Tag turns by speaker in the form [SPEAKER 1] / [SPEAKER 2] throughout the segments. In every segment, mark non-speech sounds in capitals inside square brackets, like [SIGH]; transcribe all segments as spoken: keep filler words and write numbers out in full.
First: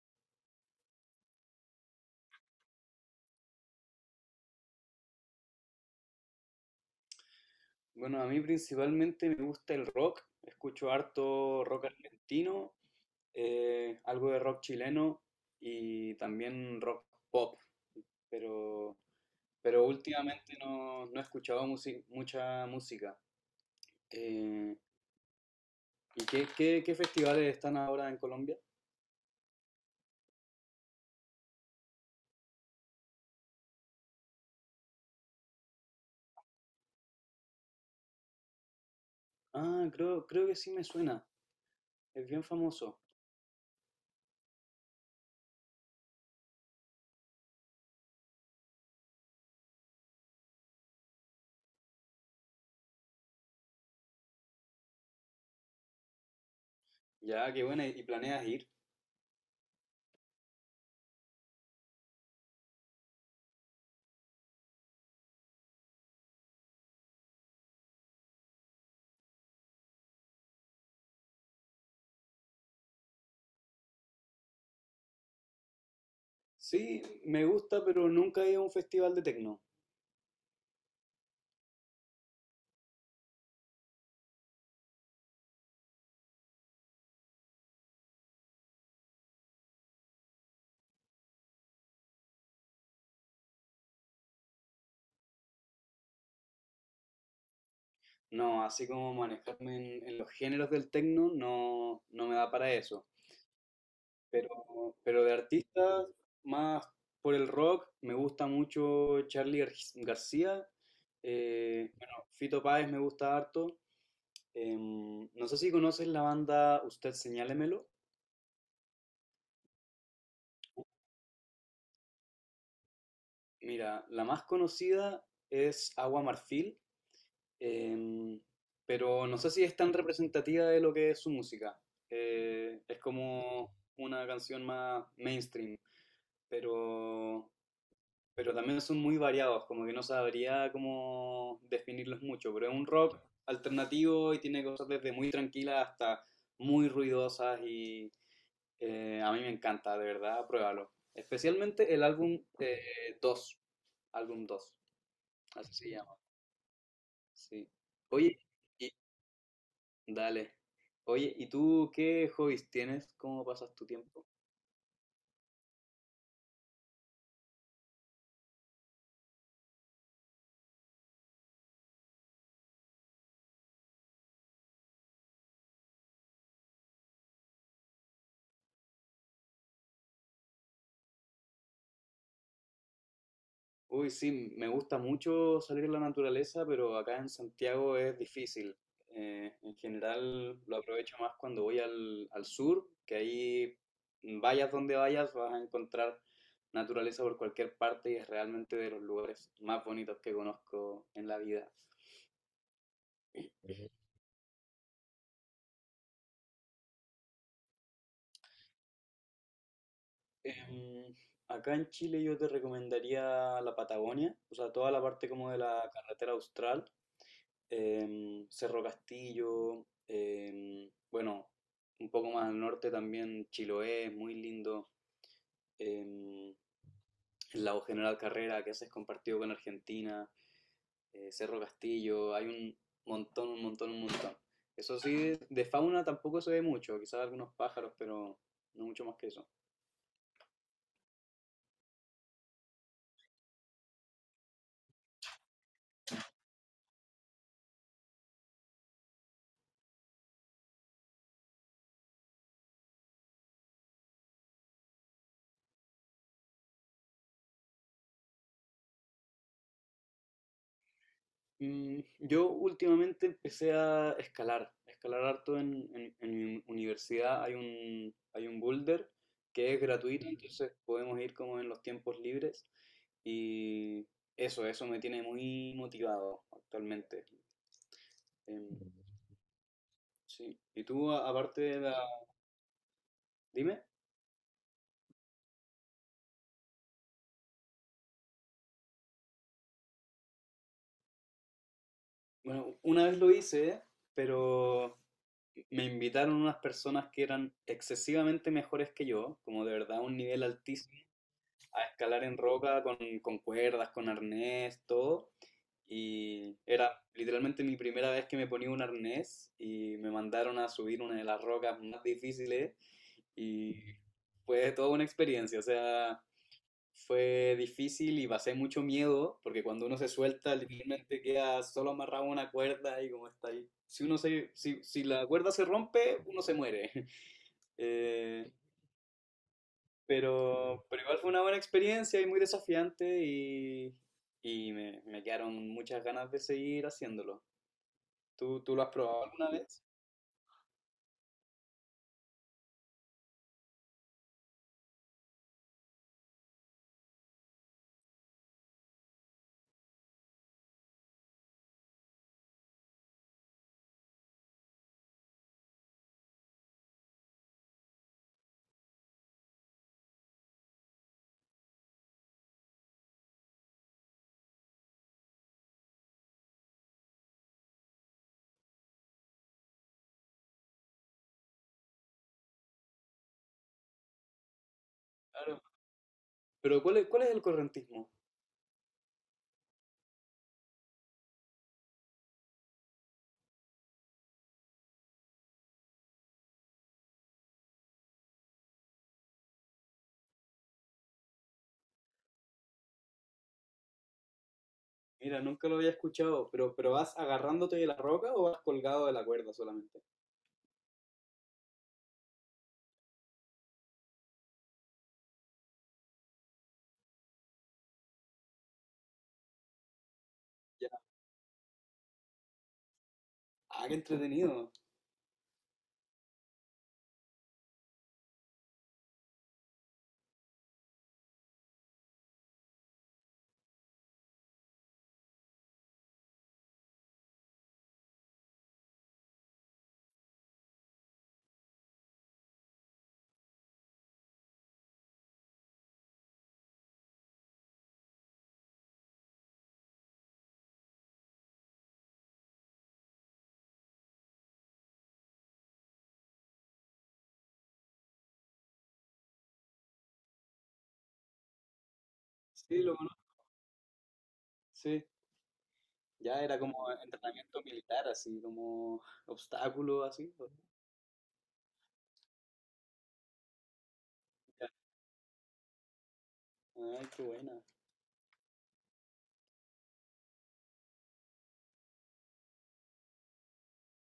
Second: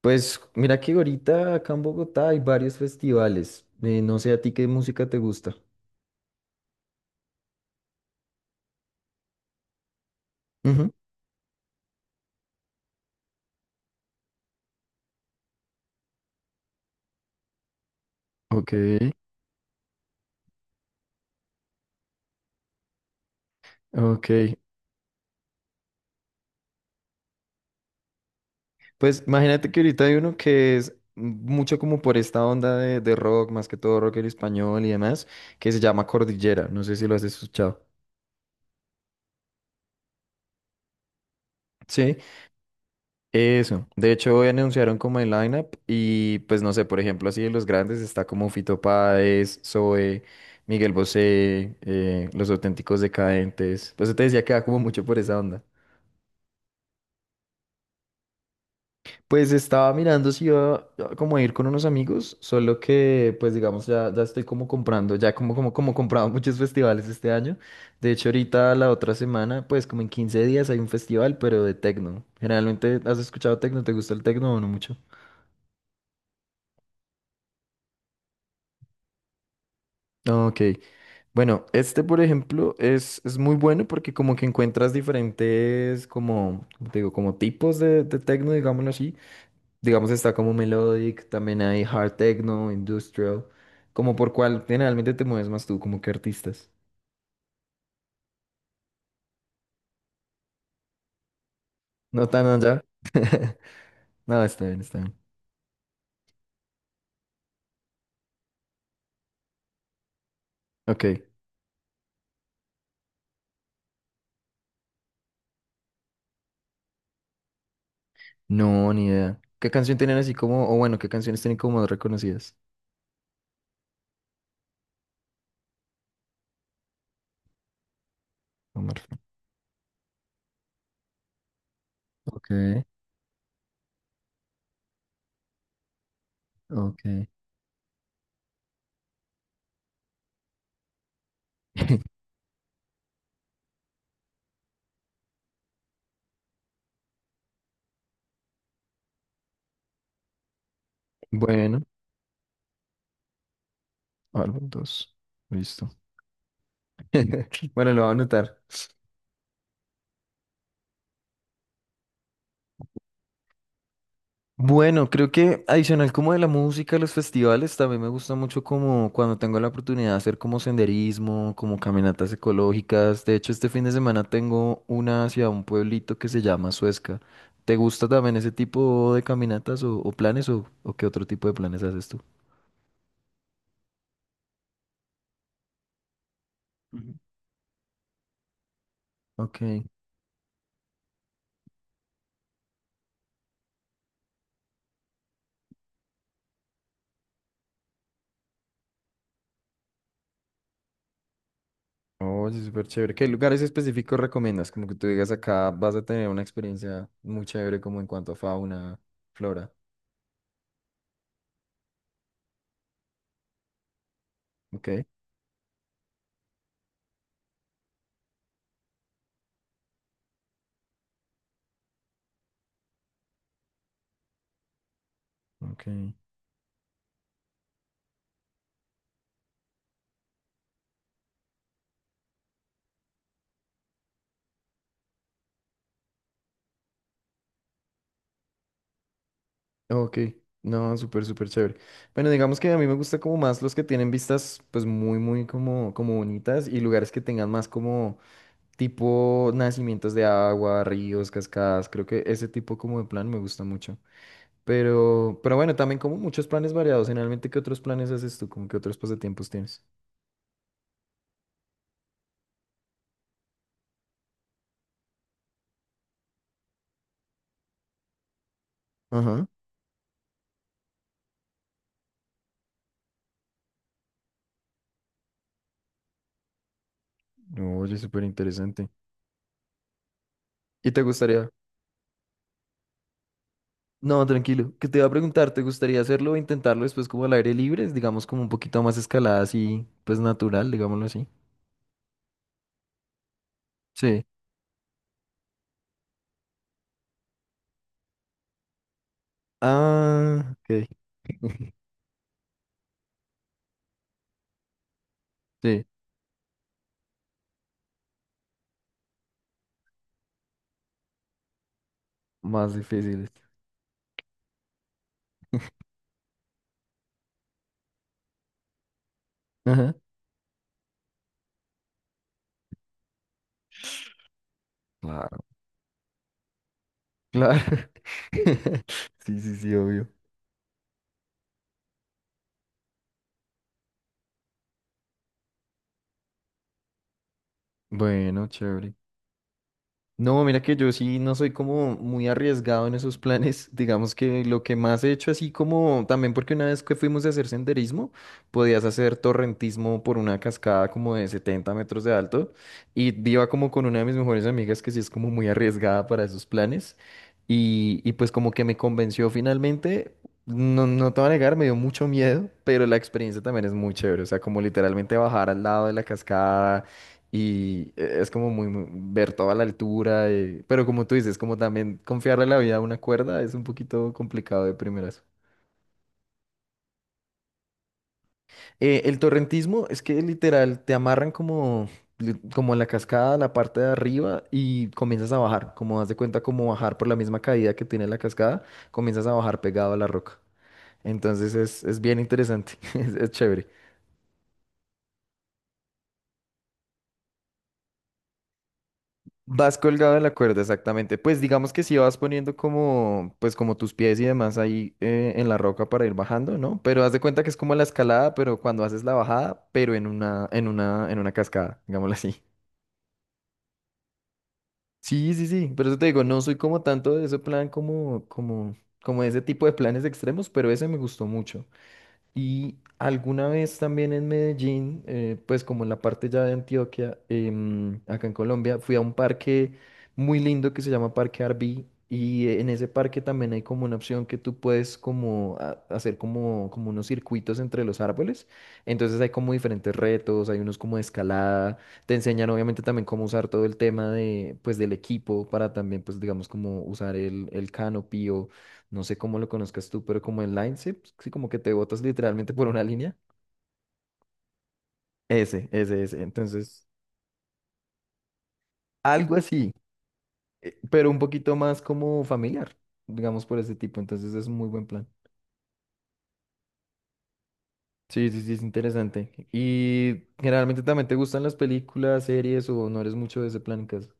[SPEAKER 1] Pues mira que ahorita acá en Bogotá hay varios festivales. Eh, no sé a ti qué música te gusta.
[SPEAKER 2] Bueno, a mí principalmente me gusta el rock, escucho
[SPEAKER 1] Ujú.
[SPEAKER 2] harto rock argentino, eh, algo de rock chileno y también rock pop,
[SPEAKER 1] Ok,
[SPEAKER 2] pero, pero últimamente no, no he escuchado musi- mucha música.
[SPEAKER 1] ok.
[SPEAKER 2] Eh, ¿Y qué, qué- qué festivales están ahora en Colombia?
[SPEAKER 1] Pues imagínate que ahorita hay uno que es mucho como por esta onda de, de rock, más que todo rock en español y demás, que se llama Cordillera. No sé si lo has escuchado.
[SPEAKER 2] Ah, creo, creo que sí me suena,
[SPEAKER 1] Sí.
[SPEAKER 2] es bien famoso.
[SPEAKER 1] Eso, de hecho hoy anunciaron como el lineup y pues no sé, por ejemplo, así de los grandes está como Fito Páez, Zoe, Miguel Bosé, eh, Los Auténticos Decadentes. Pues yo te decía que va como mucho por esa onda.
[SPEAKER 2] Ya, qué buena, ¿y planeas ir?
[SPEAKER 1] Pues estaba mirando si iba a- como a ir con unos amigos, solo que pues digamos ya, ya estoy como comprando, ya como, como, como comprado [LAUGHS] muchos festivales este año. De hecho ahorita la otra semana, pues como en quince días hay un festival, pero de tecno. Generalmente, ¿has escuchado tecno? ¿Te gusta el tecno o no mucho?
[SPEAKER 2] Sí, me gusta, pero nunca he ido a un festival de tecno.
[SPEAKER 1] Ok. Bueno, este, por ejemplo, es, es muy bueno porque como que encuentras diferentes, como, como te digo, como tipos de, de techno, digámoslo así. Digamos, está como melodic, también hay hard techno, industrial, como por cuál generalmente te mueves más tú, como que artistas.
[SPEAKER 2] No, así como manejarme en, en los géneros del techno no,
[SPEAKER 1] No
[SPEAKER 2] no me
[SPEAKER 1] tan
[SPEAKER 2] da para
[SPEAKER 1] allá.
[SPEAKER 2] eso.
[SPEAKER 1] No,
[SPEAKER 2] Pero,
[SPEAKER 1] está bien, está bien.
[SPEAKER 2] pero de artistas, más por el rock, me gusta mucho Charlie Gar- García.
[SPEAKER 1] Ok.
[SPEAKER 2] Eh, bueno, Fito Páez me gusta harto. Em, no sé si conoces la banda Usted Señálemelo.
[SPEAKER 1] No, ni idea. ¿Qué canción tienen así como, o bueno, qué canciones tienen como más reconocidas?
[SPEAKER 2] Mira, la más conocida es Agua Marfil. Em,
[SPEAKER 1] No me.
[SPEAKER 2] pero no sé si es tan representativa de lo que es su música.
[SPEAKER 1] Ok,
[SPEAKER 2] Eh, es como una canción más mainstream,
[SPEAKER 1] ok.
[SPEAKER 2] pero, pero también son muy variados, como que no sabría cómo definirlos
[SPEAKER 1] [LAUGHS]
[SPEAKER 2] mucho, pero es un rock alternativo y tiene cosas desde muy tranquilas hasta muy ruidosas y eh, a mí me encanta, de verdad, pruébalo.
[SPEAKER 1] Bueno,
[SPEAKER 2] Especialmente el álbum eh, dos álbum
[SPEAKER 1] álbum
[SPEAKER 2] dos
[SPEAKER 1] dos.
[SPEAKER 2] así
[SPEAKER 1] Listo.
[SPEAKER 2] se llama, sí.
[SPEAKER 1] [LAUGHS] Bueno, lo voy a
[SPEAKER 2] Oye,
[SPEAKER 1] anotar.
[SPEAKER 2] y, dale. Oye, ¿y tú qué hobbies tienes? ¿Cómo pasas tu tiempo?
[SPEAKER 1] Bueno, creo que adicional como de la música, los festivales, también me gusta mucho como cuando tengo la oportunidad de hacer como senderismo, como caminatas ecológicas. De hecho, este fin de semana tengo una hacia un pueblito que se llama Suezca. ¿Te gusta también ese tipo de caminatas o, o planes o, o qué otro tipo de planes haces tú?
[SPEAKER 2] Uy, sí, me gusta mucho salir a la naturaleza, pero
[SPEAKER 1] Ujú.
[SPEAKER 2] acá en Santiago es difícil. Eh,
[SPEAKER 1] Ok.
[SPEAKER 2] en general lo aprovecho más cuando voy al, al sur, que ahí vayas donde vayas vas a encontrar naturaleza por cualquier parte y es realmente de los lugares más bonitos que conozco en la vida.
[SPEAKER 1] Oye, súper chévere. ¿Qué lugares específicos recomiendas? Como que tú digas acá vas a tener una experiencia muy chévere como en cuanto a fauna, flora.
[SPEAKER 2] Em, acá en Chile yo te recomendaría la Patagonia, o sea, toda la
[SPEAKER 1] Ok.
[SPEAKER 2] parte como de la carretera austral. Em, Cerro Castillo, em, bueno, un poco más al norte también Chiloé, muy lindo.
[SPEAKER 1] Ok.
[SPEAKER 2] Em, el lago General Carrera, que ese es compartido con Argentina. Eh, Cerro Castillo, hay un montón, un montón, un montón. Eso sí, de fauna tampoco se ve mucho, quizás algunos pájaros, pero no mucho más que eso.
[SPEAKER 1] Ok, no, súper, súper chévere. Bueno, digamos que a mí me gusta como más los que tienen vistas pues muy, muy como, como bonitas y lugares que tengan más como tipo nacimientos de agua, ríos, cascadas. Creo que ese tipo como de plan me gusta mucho. Pero, pero bueno, también como muchos planes variados. Generalmente, ¿qué otros planes haces tú? ¿Cómo qué otros pasatiempos tienes?
[SPEAKER 2] Mm, yo últimamente empecé a escalar, a escalar harto en, en- en mi universidad. Hay un, hay un boulder
[SPEAKER 1] Ajá.
[SPEAKER 2] que es gratuito. Mm, entonces podemos ir como en los tiempos libres. Y eso, eso me tiene muy motivado actualmente.
[SPEAKER 1] Oye, súper interesante.
[SPEAKER 2] Em, sí. ¿Y
[SPEAKER 1] ¿Y te
[SPEAKER 2] tú, a-
[SPEAKER 1] gustaría?
[SPEAKER 2] aparte de la... ¿Dime?
[SPEAKER 1] No, tranquilo. Que te iba a preguntar, ¿te gustaría hacerlo o intentarlo después como al aire libre? Digamos como un poquito más escalada así, pues natural, digámoslo así.
[SPEAKER 2] Bueno, una vez lo hice,
[SPEAKER 1] Sí.
[SPEAKER 2] pero me invitaron unas personas que eran excesivamente mejores que yo, como de verdad un nivel
[SPEAKER 1] Ah, ok.
[SPEAKER 2] altísimo
[SPEAKER 1] [LAUGHS]
[SPEAKER 2] a escalar en roca con, con cuerdas, con arnés, todo.
[SPEAKER 1] Sí,
[SPEAKER 2] Y era literalmente mi primera vez que me ponía un arnés y me mandaron a subir una de las rocas más
[SPEAKER 1] más
[SPEAKER 2] difíciles
[SPEAKER 1] difíciles.
[SPEAKER 2] y fue toda una experiencia, o sea, fue difícil y pasé mucho miedo porque cuando
[SPEAKER 1] Ajá.
[SPEAKER 2] uno se suelta literalmente queda solo amarrado a una cuerda y como está ahí. Si, uno se, si, si la
[SPEAKER 1] Claro.
[SPEAKER 2] cuerda se rompe, uno se muere. [LAUGHS]
[SPEAKER 1] Claro.
[SPEAKER 2] Eh,
[SPEAKER 1] [LAUGHS] Sí, sí, sí, obvio.
[SPEAKER 2] pero, pero igual fue una buena experiencia y muy desafiante y, y me, me quedaron muchas ganas de seguir haciéndolo.
[SPEAKER 1] Bueno,
[SPEAKER 2] ¿Tú, tú lo has
[SPEAKER 1] chévere.
[SPEAKER 2] probado alguna vez?
[SPEAKER 1] No, mira que yo sí no soy como muy arriesgado en esos planes. [LAUGHS] Digamos que lo que más he hecho así como también porque una vez que fuimos a hacer senderismo, podías hacer torrentismo por una cascada como de setenta metros de alto y iba como con una de mis mejores amigas que sí es como muy arriesgada para esos planes y, y pues como que me convenció finalmente. No, no te voy a negar, me dio mucho miedo, pero la experiencia también es muy chévere. O sea, como literalmente bajar al lado de la cascada y eh, es como muy, muy- ver toda la altura, eh, pero como tú dices, como también confiarle la vida a una cuerda es un poquito complicado de primeras.
[SPEAKER 2] Claro. Pero ¿cuál es, cuál es el correntismo?
[SPEAKER 1] Eh, el torrentismo es que literal te amarran como, li- como en la cascada, la parte de arriba y comienzas a bajar, como haz de cuenta como bajar por la misma caída que tiene la cascada, comienzas a bajar pegado a la roca. Entonces es, es bien interesante, [LAUGHS] es es chévere.
[SPEAKER 2] Mira, nunca lo había escuchado, pero, pero ¿vas agarrándote de la roca o vas colgado de la cuerda
[SPEAKER 1] Vas
[SPEAKER 2] solamente?
[SPEAKER 1] colgado de la cuerda, exactamente. Pues digamos que sí vas poniendo como, pues como tus pies y demás ahí eh, en la roca para ir bajando, ¿no? Pero haz de cuenta que es como la escalada, pero cuando haces la bajada, pero en una, en
[SPEAKER 2] Ya.
[SPEAKER 1] una, en una cascada, digámoslo así.
[SPEAKER 2] Ah, qué entretenido.
[SPEAKER 1] Sí, sí, sí. Por eso te digo, no soy como tanto de ese plan como, como, como de ese tipo de planes extremos, pero ese me gustó mucho. Y alguna vez también en Medellín, eh, pues como en la parte ya de Antioquia, em, acá en Colombia, fui a un parque muy lindo que se llama Parque Arví. Y eh, en ese parque también hay como una opción que tú puedes como a- hacer como, como unos circuitos entre los árboles. Entonces hay como diferentes retos, hay unos como de escalada. Te enseñan obviamente también cómo usar todo el tema de, pues, del equipo para también, pues digamos, como usar el, el canopy no sé cómo lo conozcas tú, pero como el line sí, sí, como que te botas literalmente por
[SPEAKER 2] Sí,
[SPEAKER 1] una
[SPEAKER 2] lo
[SPEAKER 1] línea.
[SPEAKER 2] conozco. Sí.
[SPEAKER 1] Ese, ese, ese.
[SPEAKER 2] Ya era
[SPEAKER 1] Entonces,
[SPEAKER 2] como entrenamiento militar, así, como
[SPEAKER 1] algo así,
[SPEAKER 2] obstáculo, así.
[SPEAKER 1] eh, pero un poquito más como familiar, digamos por ese tipo. Entonces es un
[SPEAKER 2] Ya.
[SPEAKER 1] muy buen plan.
[SPEAKER 2] Ay, qué buena.
[SPEAKER 1] Sí, sí, sí, es interesante. ¿Y generalmente también te gustan las películas, series o no eres mucho de ese plan en casa?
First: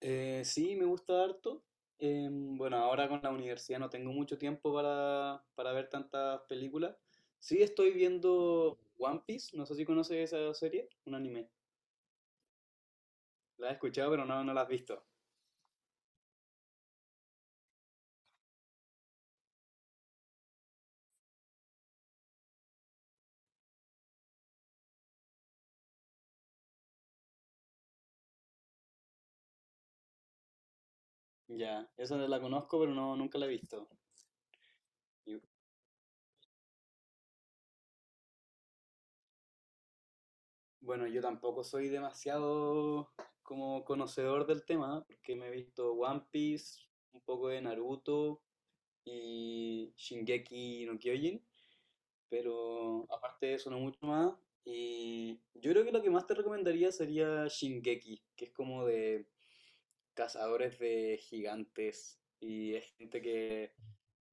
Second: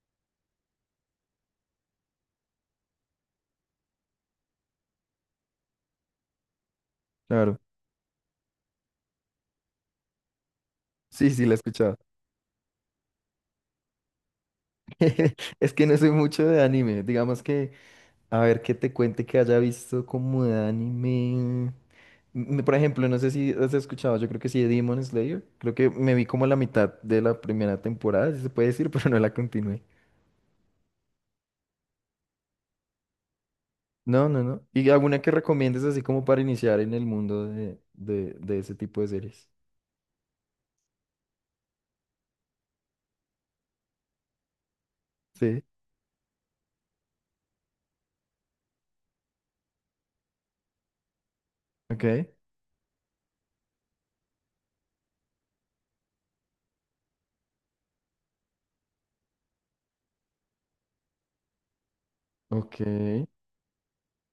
[SPEAKER 2] Eh, sí, me gusta harto. Eh, bueno, ahora con la universidad no tengo mucho tiempo para, para ver tantas películas.
[SPEAKER 1] Claro.
[SPEAKER 2] Sí, estoy viendo One Piece, no sé si conoces esa serie, un
[SPEAKER 1] Sí, sí,
[SPEAKER 2] anime.
[SPEAKER 1] la he escuchado.
[SPEAKER 2] La he escuchado, pero no, no la has visto.
[SPEAKER 1] [LAUGHS] Es que no soy mucho de anime. Digamos que, a ver, que te cuente que haya visto como de anime. Mm, Por ejemplo, no sé si has escuchado, yo creo que sí, de Demon Slayer. Creo que me vi como la mitad de la primera temporada, si se puede decir, [LAUGHS] pero no la continué.
[SPEAKER 2] Ya, esa la conozco, pero no, nunca la he visto.
[SPEAKER 1] No, no, no. ¿Y alguna que
[SPEAKER 2] Y,
[SPEAKER 1] recomiendes así como para iniciar en el mundo de, de, de ese tipo de series?
[SPEAKER 2] bueno, yo tampoco soy demasiado como conocedor del tema, porque me he
[SPEAKER 1] Sí,
[SPEAKER 2] visto One Piece, un poco de Naruto y Shingeki no Kyojin.
[SPEAKER 1] ok,
[SPEAKER 2] Pero aparte de eso, no mucho más. Y yo creo que lo que más te recomendaría sería Shingeki, que es como de cazadores de gigantes. Y
[SPEAKER 1] ok,
[SPEAKER 2] es gente que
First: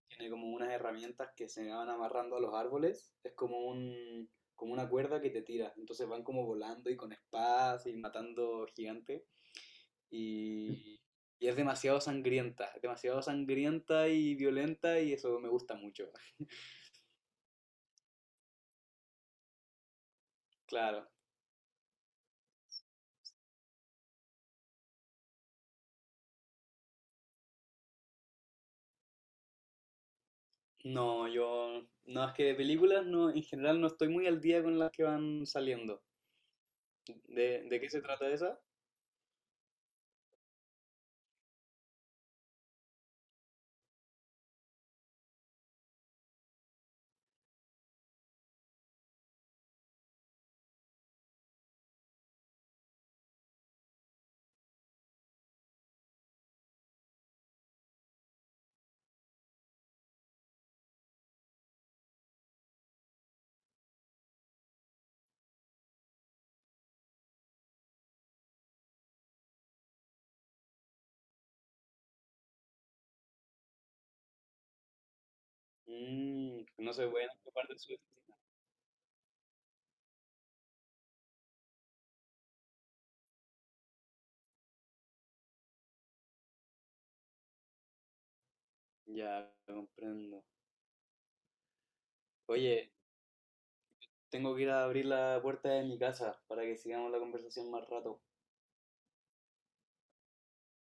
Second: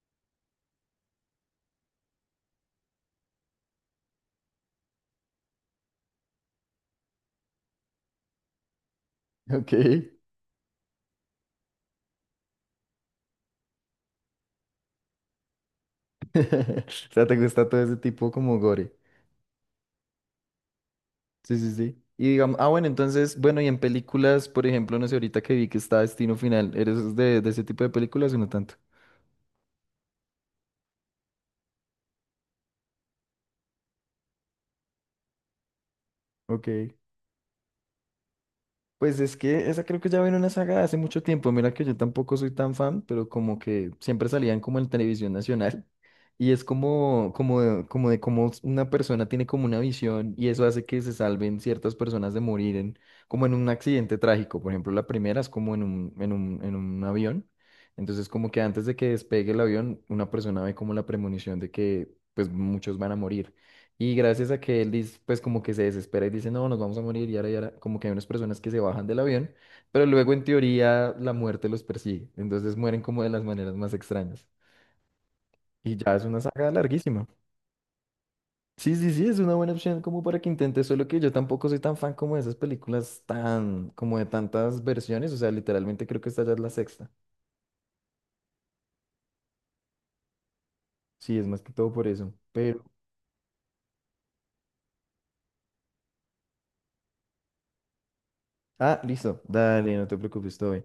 [SPEAKER 2] tiene como unas herramientas que se van amarrando a los árboles. Es como un, como una cuerda que te tira. Entonces van como volando y con espadas y matando gigantes.
[SPEAKER 1] ok.
[SPEAKER 2] Y, y es demasiado sangrienta, es demasiado sangrienta y violenta y eso me gusta mucho. [LAUGHS]
[SPEAKER 1] [LAUGHS] O sea, ¿te gusta todo ese tipo como gore?
[SPEAKER 2] Claro.
[SPEAKER 1] Sí, sí, sí. Y digamos, ah, bueno, entonces, bueno, y en películas, por ejemplo, no sé, ahorita que vi que está Destino Final, ¿eres de, de ese tipo de películas o no tanto?
[SPEAKER 2] No, yo, no, es que de películas no, en general no estoy muy al día con las que van saliendo.
[SPEAKER 1] Ok.
[SPEAKER 2] ¿De, de qué se trata esa?
[SPEAKER 1] Pues es que esa creo que ya viene una saga de hace mucho tiempo. Mira que yo tampoco soy tan fan, pero como que siempre salían como en televisión nacional. [LAUGHS] Y es como, como, de- como de cómo una persona tiene como una visión y eso hace que se salven ciertas personas de morir en, como en un accidente trágico. Por ejemplo, la primera es como en un, en un, en un avión. Entonces como que antes de que despegue el avión, una persona ve como la premonición de que pues muchos van a morir. Y gracias a que él dice, pues como que se desespera y dice, no, nos vamos a morir, y ahora, y ahora, como que hay unas personas que se bajan del avión, pero luego en teoría la muerte los persigue, entonces mueren como de las maneras más extrañas. Y ya es una
[SPEAKER 2] Mm,
[SPEAKER 1] saga
[SPEAKER 2] no se
[SPEAKER 1] larguísima.
[SPEAKER 2] pueden ocupar de su destino.
[SPEAKER 1] Sí, sí, sí, es una buena opción como para que intentes, solo que yo tampoco soy tan fan como de esas películas tan, como de tantas versiones, o sea, literalmente creo que esta ya es la sexta.
[SPEAKER 2] Ya, comprendo.
[SPEAKER 1] Sí, es más que todo por eso, pero...
[SPEAKER 2] Oye, tengo que ir a abrir la puerta de mi casa para que sigamos la conversación más rato.
[SPEAKER 1] Ah, listo, dale, no te preocupes, estoy